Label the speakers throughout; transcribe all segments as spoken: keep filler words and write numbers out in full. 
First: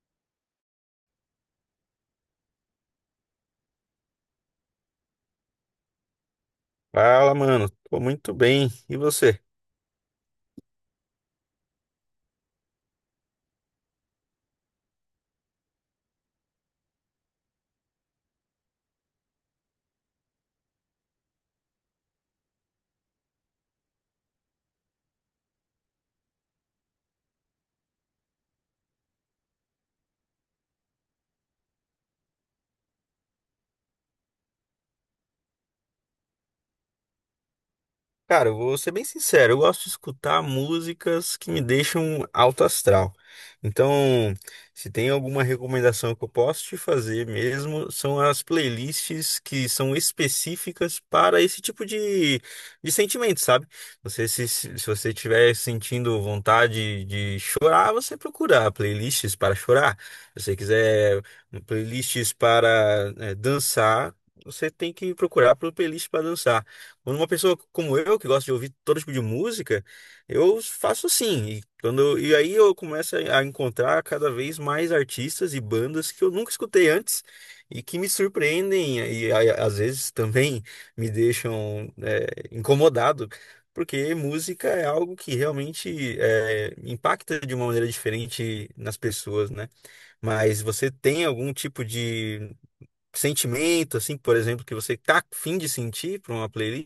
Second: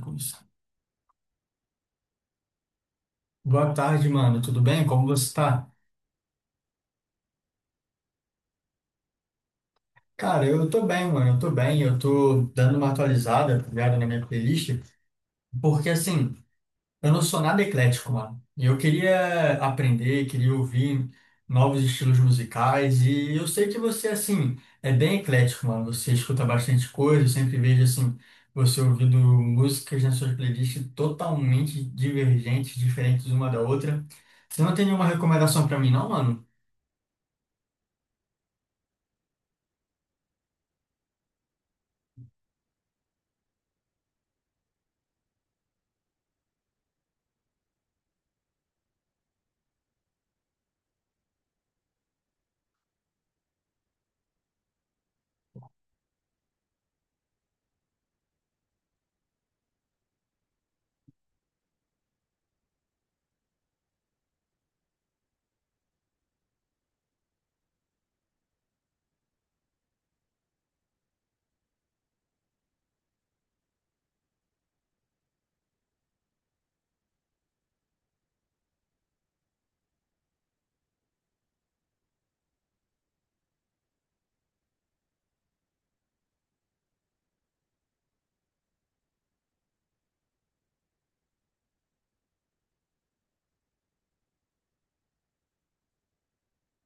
Speaker 1: Com isso. Boa tarde, mano. Tudo bem? Como você tá?
Speaker 2: Fala, mano. Tô muito bem. E você?
Speaker 1: Cara, eu tô bem, mano. Eu tô bem. Eu tô dando uma atualizada, tá ligado, na minha playlist, porque assim, eu não sou nada eclético, mano. E eu queria aprender, queria ouvir novos estilos musicais. E eu sei que você, assim, é bem eclético, mano. Você escuta bastante coisa. Eu sempre vejo, assim, você ouvindo músicas nas suas playlists totalmente divergentes, diferentes uma da outra. Você não tem nenhuma recomendação pra mim, não, mano?
Speaker 2: Cara, eu vou ser bem sincero, eu gosto de escutar músicas que me deixam alto astral. Então, se tem alguma recomendação que eu posso te fazer mesmo, são as playlists que são específicas para esse tipo de, de sentimento, sabe? Você, se, se se você estiver sentindo vontade de chorar, você procura playlists para chorar. Se você quiser playlists para eh, dançar, você tem que procurar por playlist para dançar. Quando uma pessoa como eu, que gosta de ouvir todo tipo de música, eu faço assim. E, quando, e aí eu começo a a encontrar cada vez mais artistas e bandas que eu nunca escutei antes e que me surpreendem e a- às vezes também me deixam é, incomodado, porque música é algo que realmente é, impacta de uma maneira diferente nas pessoas, né? Mas você tem algum tipo de sentimento, assim, por exemplo, que você tá a fim de sentir para uma playlist?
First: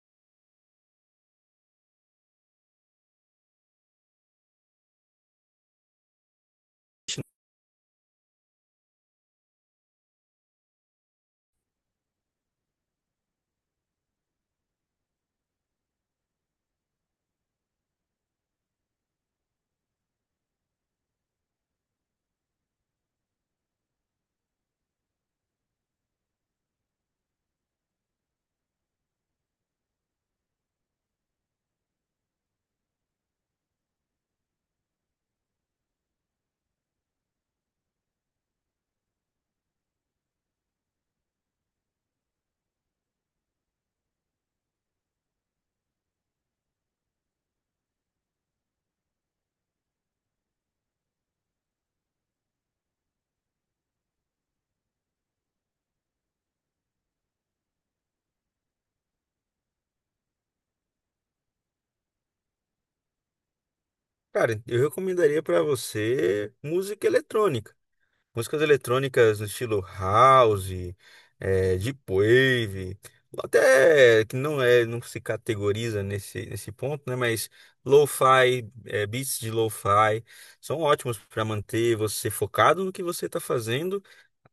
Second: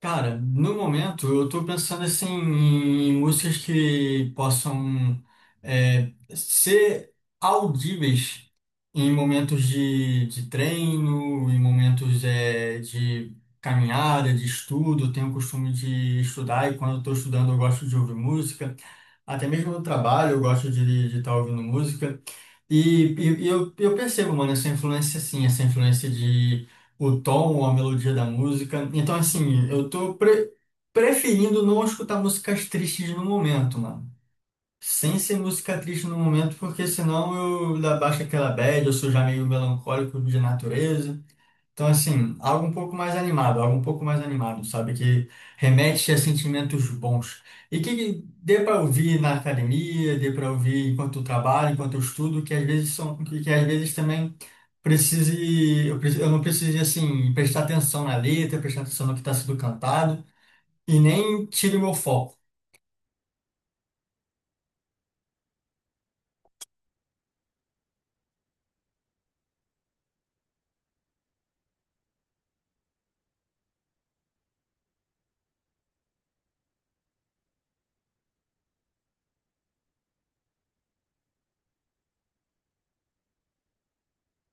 Speaker 1: Cara, no momento eu tô pensando assim em músicas que possam é, ser audíveis em momentos de, de treino, em momentos é, de caminhada, de estudo. Eu Tenho o costume de estudar e quando eu tô estudando eu gosto de ouvir música. Até mesmo no trabalho eu gosto de estar ouvindo música. E, e- e eu, eu percebo, mano, essa influência assim, essa influência de o tom, a melodia da música. Então, assim, eu tô pre- preferindo não escutar músicas tristes no momento, mano. Sem ser música triste no momento, porque senão eu da- baixo aquela bad, eu sou já meio melancólico de natureza. Então, assim, algo um pouco mais animado, algo um pouco mais animado, sabe? Que remete a sentimentos bons. E que dê para ouvir na academia, dê para ouvir enquanto eu trabalho, enquanto eu estudo, que às vezes são, que, que às vezes também precise, eu, preci- eu não precise, assim, prestar atenção na letra, prestar atenção no que está sendo cantado, e nem tire o meu foco.
Speaker 2: Cara, eu recomendaria para você música eletrônica. Músicas eletrônicas no estilo house, eh, deep wave, ou até que não é, não se categoriza nesse, nesse ponto, né? Mas lo-fi, eh, beats de lo-fi são ótimos para manter você focado no que você está fazendo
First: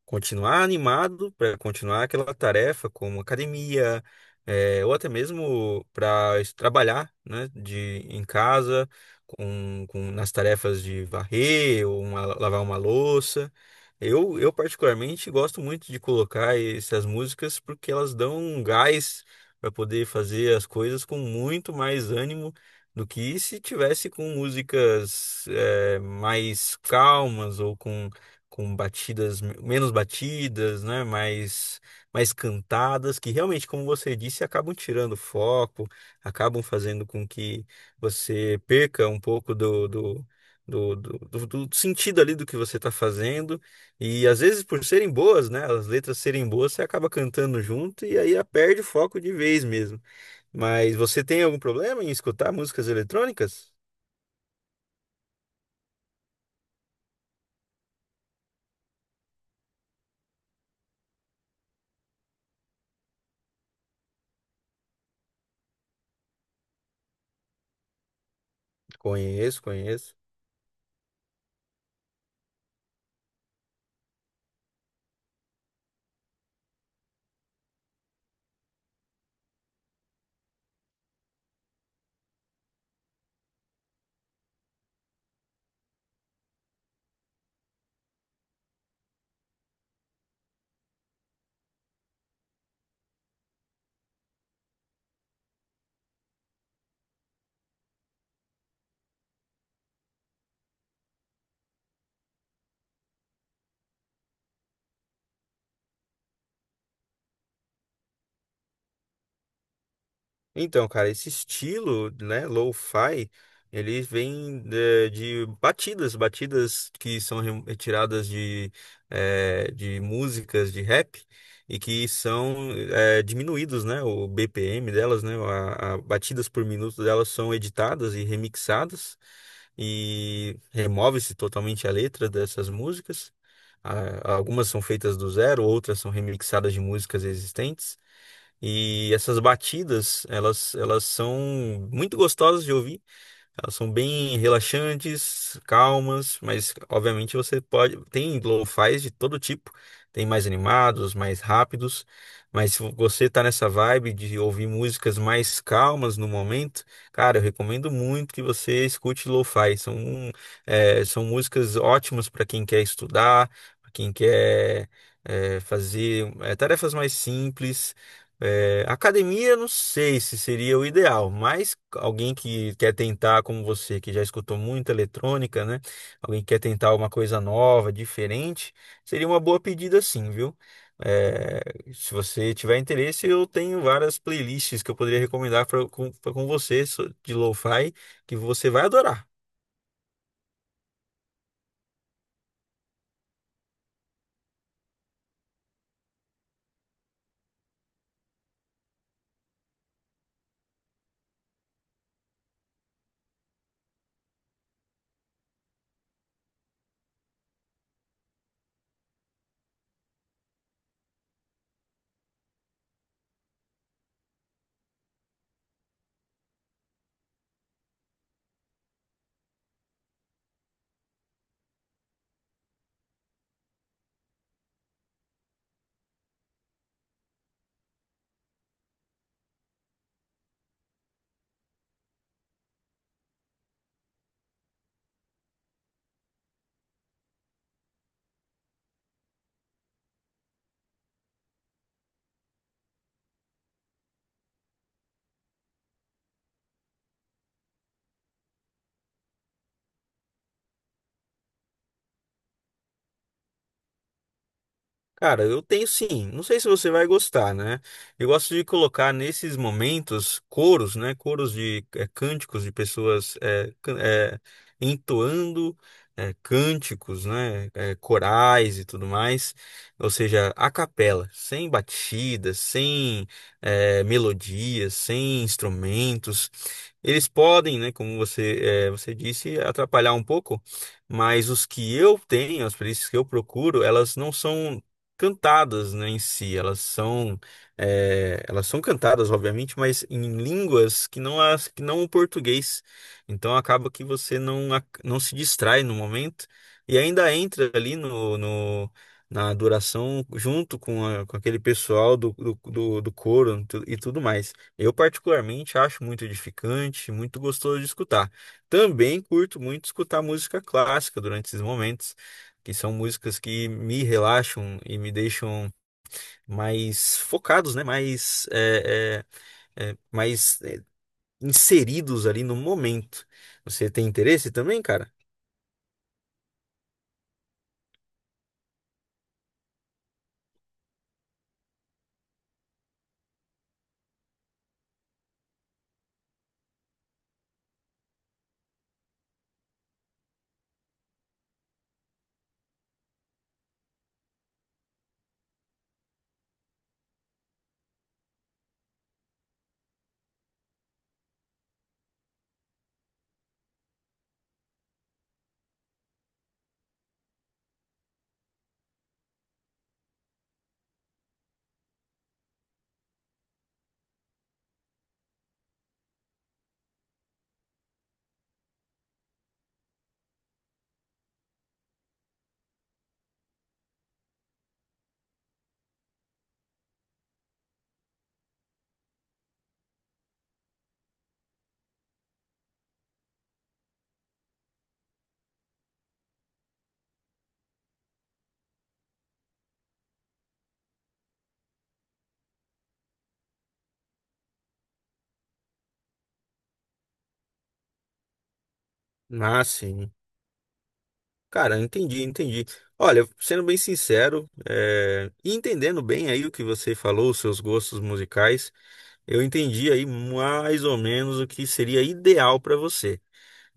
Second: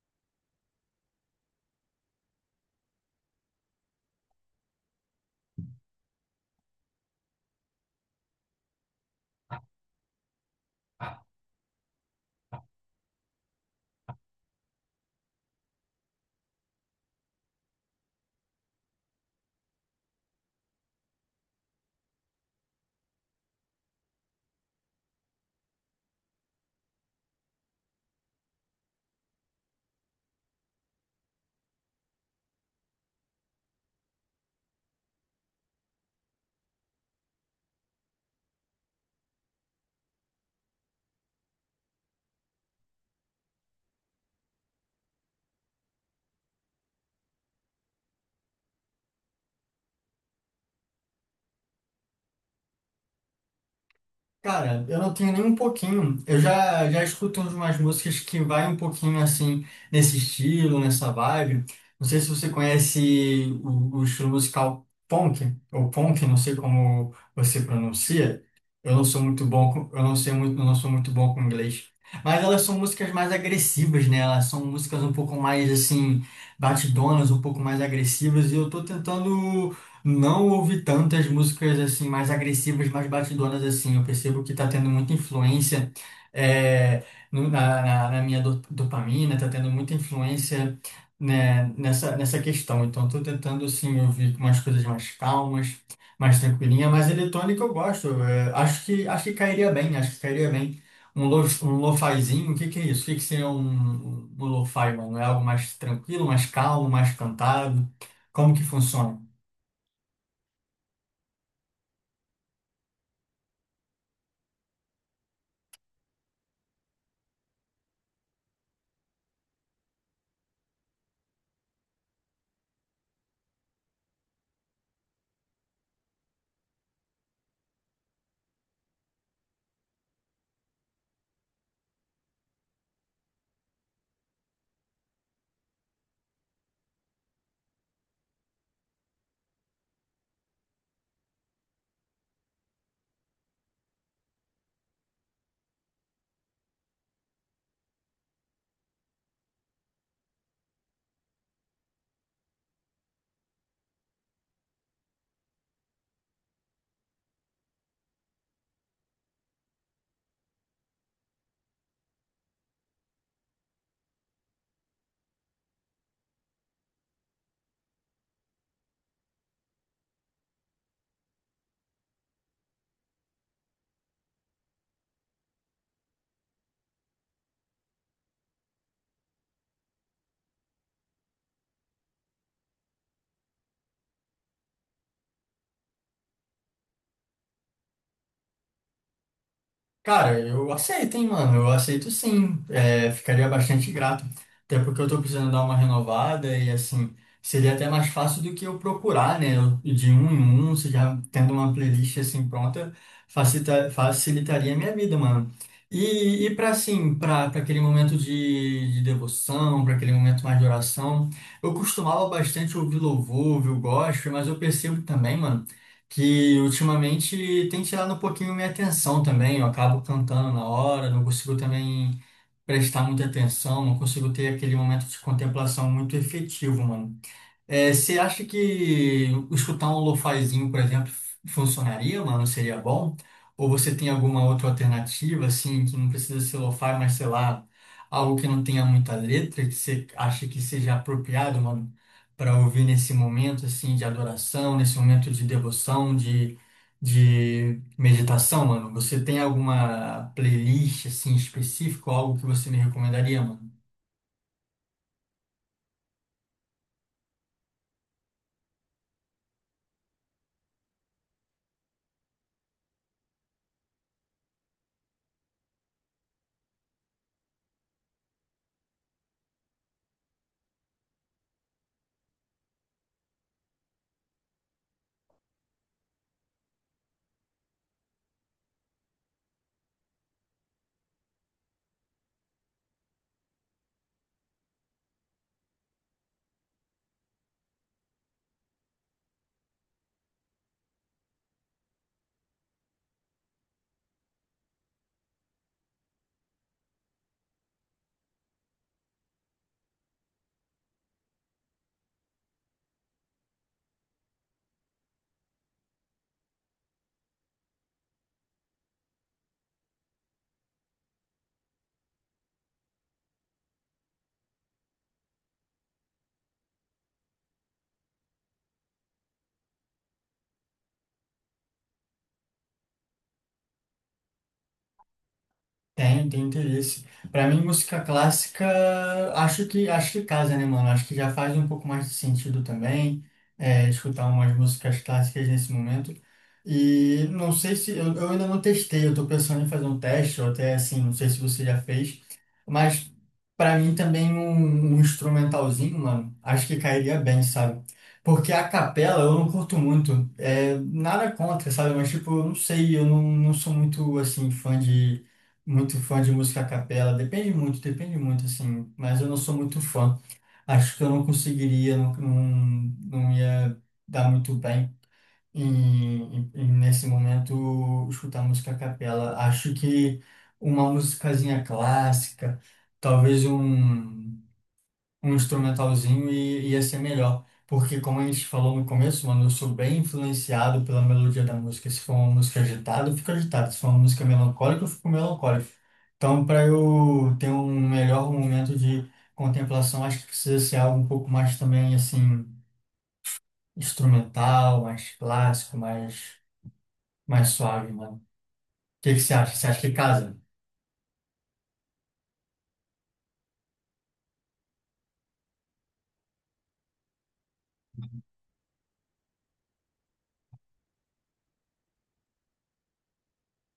Speaker 2: continuar animado para continuar aquela tarefa como academia, eh, ou até mesmo para trabalhar, né, de em casa com, com nas tarefas de varrer ou uma- lavar uma louça. Eu, eu particularmente gosto muito de colocar essas músicas porque elas dão um gás para poder fazer as coisas com muito mais ânimo do que se tivesse com músicas eh, mais calmas ou com com batidas menos batidas, né, mais mais cantadas, que realmente, como você disse, acabam tirando o foco, acabam fazendo com que você perca um pouco do do Do, do, do- do sentido ali do que você está fazendo e às vezes por serem boas, né, as letras serem boas, você acaba cantando junto e aí perde o foco de vez mesmo. Mas você tem algum problema em escutar músicas eletrônicas?
Speaker 1: Cara, eu não tenho nem um pouquinho. Eu já, já escuto umas músicas que vai um pouquinho assim, nesse estilo, nessa vibe. Não sei se você conhece o, o estilo musical punk, ou punk, não sei como você pronuncia. Eu não sou muito
Speaker 2: Conheço,
Speaker 1: bom com, eu não
Speaker 2: conheço.
Speaker 1: sei muito, eu não sou muito bom com inglês. Mas elas são músicas mais agressivas, né? Elas são músicas um pouco mais assim, batidonas, um pouco mais agressivas. E eu tô tentando. Não ouvi tantas músicas assim mais agressivas, mais batidonas assim. Eu percebo que tá tendo muita influência é, no- na, na- na minha do- dopamina, tá tendo muita influência né, nessa, nessa questão. Então estou tentando assim ouvir umas coisas mais calmas, mais tranquilinha, mas eletrônica eu gosto. É, acho que acho que cairia bem, acho que cairia bem. Um lo, um lofazinho, o que que é isso? O que que seria um, um, um lo-fi, mano? É algo mais tranquilo, mais calmo, mais cantado? Como que funciona?
Speaker 2: Então, cara, esse estilo, né, lo-fi, ele vem eh, de, batidas, batidas que são re- retiradas de, eh, de músicas de rap e que são eh, diminuídos, né, o B P M delas, né, a, a batidas por minuto delas são editadas e remixadas e remove-se totalmente a letra dessas músicas. Ah, Algumas são feitas do zero, outras são remixadas de músicas existentes. E essas batidas, elas, elas são muito gostosas de ouvir. Elas são bem relaxantes, calmas, mas obviamente você pode. Tem lo-fis de todo tipo. Tem mais animados, mais rápidos. Mas se você tá nessa vibe de ouvir músicas mais calmas no momento, cara, eu recomendo muito que você escute lo-fi. São, é, são músicas ótimas para quem quer estudar, para quem quer, é, fazer, é, tarefas mais simples. É, academia, não sei se seria o ideal, mas alguém que quer tentar, como você, que já escutou muita eletrônica, né? Alguém que quer tentar uma coisa nova, diferente, seria uma boa pedida, sim, viu? É, Se você tiver interesse, eu tenho várias playlists que eu poderia recomendar pra- com, pra- com você so- de lo-fi que você vai adorar.
Speaker 1: Cara, eu aceito, hein, mano? Eu aceito sim. É, ficaria bastante grato. Até porque eu tô precisando dar uma renovada e, assim, seria até mais fácil do que eu procurar, né? Eu- De um em um, você já tendo uma playlist assim pronta, facilita, facilitaria a minha vida, mano. E, e para assim, para para aquele momento de, de devoção, para aquele momento mais de oração, eu costumava bastante ouvir louvor, ouvir o gospel, mas eu percebo também, mano que ultimamente tem tirado um pouquinho minha atenção também. Eu acabo cantando na hora, não consigo também prestar muita atenção, não consigo ter aquele momento de contemplação muito efetivo, mano. É, você acha que escutar um lofazinho, por exemplo, funcionaria, mano? Seria bom? Ou você tem alguma outra alternativa, assim, que não precisa ser lo-fi, mas sei lá, algo que não tenha muita letra, que você acha que seja apropriado, mano, para ouvir nesse momento, assim, de adoração, nesse momento de devoção, de, de meditação, mano? Você tem alguma playlist, assim, específica, ou algo que você me recomendaria, mano?
Speaker 2: Cara, eu tenho sim. Não sei se você vai gostar, né? Eu gosto de colocar nesses momentos coros, né? Coros de eh, cânticos de pessoas eh, can- eh, entoando eh, cânticos, né? Eh, corais e tudo mais. Ou seja, a capela, sem batidas, sem eh, melodias, sem instrumentos. Eles podem, né? Como você, eh, você disse, atrapalhar um pouco. Mas os que eu tenho, as playlists que eu procuro, elas não são cantadas, né, em si. Elas são, é, elas são cantadas, obviamente, mas em línguas que não as, que não o português. Então acaba que você não, ac- não se distrai no momento e ainda entra ali no, no- na adoração junto com, a- com aquele pessoal do, do, do, do coro e tu- e tudo mais. Eu particularmente acho muito edificante, muito gostoso de escutar. Também curto muito escutar música clássica durante esses momentos que são músicas que me relaxam e me deixam mais focados, né? Mais, é, é, é, mais é, inseridos ali no momento. Você tem interesse também, cara?
Speaker 1: Tem, tem interesse. Pra mim, música clássica, acho que acho que casa, né, mano? Acho que já faz um pouco mais de sentido também, é, escutar umas músicas clássicas nesse momento. E não sei se eu, eu ainda não testei, eu tô pensando em fazer um teste, ou até assim, não sei se você já fez, mas pra mim também um, um instrumentalzinho, mano, acho que cairia bem, sabe? Porque a capela eu não curto muito, é, nada contra, sabe? Mas tipo, eu não sei, eu não, não sou muito assim fã de muito fã de música a capela. Depende muito, depende muito, assim. Mas eu não sou muito fã. Acho que eu não conseguiria, não, não, não ia dar muito bem em, em- em, nesse momento, escutar música a capela. Acho que uma musicazinha clássica, talvez um um instrumentalzinho e ia ser melhor. Porque, como a gente falou no começo, mano, eu sou bem influenciado pela melodia da música. Se for uma música agitada, eu fico agitado. Se for uma música melancólica, eu fico melancólico. Então, para eu ter um melhor momento de contemplação, acho que precisa ser algo um pouco mais também, assim, instrumental, mais clássico, mais, mais suave, mano. O que que você acha?
Speaker 2: Ah,
Speaker 1: Você acha que
Speaker 2: sim.
Speaker 1: casa?
Speaker 2: Cara, entendi, entendi. Olha, sendo bem sincero, é, e entendendo bem aí o que você falou, os seus gostos musicais, eu entendi aí mais ou menos o que seria ideal para você.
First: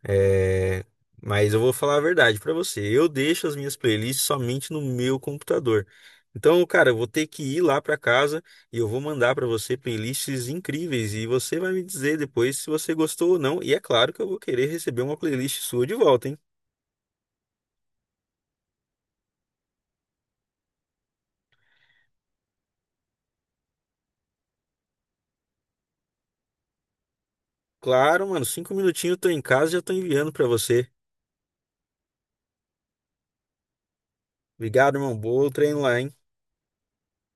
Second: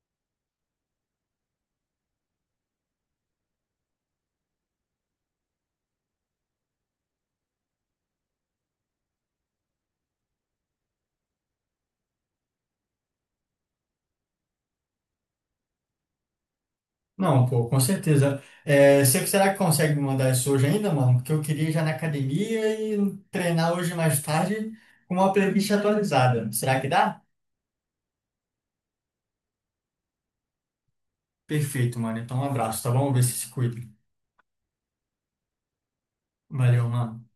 Speaker 2: É, mas eu vou falar a verdade pra você. Eu deixo as minhas playlists somente no meu computador. Então, cara, eu vou ter que ir lá pra casa e eu vou mandar pra você playlists incríveis e você vai me dizer depois se você gostou ou não. E é claro que eu vou querer receber uma playlist sua de volta, hein?
Speaker 1: Não, pô, com certeza. É, você- será que consegue me mandar isso hoje ainda, mano? Porque eu queria ir já na academia e treinar hoje mais tarde com uma playlist atualizada. Será que dá?
Speaker 2: Claro, mano. Cinco minutinhos eu tô em casa e já tô enviando pra você.
Speaker 1: Perfeito, mano. Então, um abraço, tá bom? Vê se se cuida.
Speaker 2: Obrigado, irmão. Bom treino lá, hein?
Speaker 1: Valeu, mano.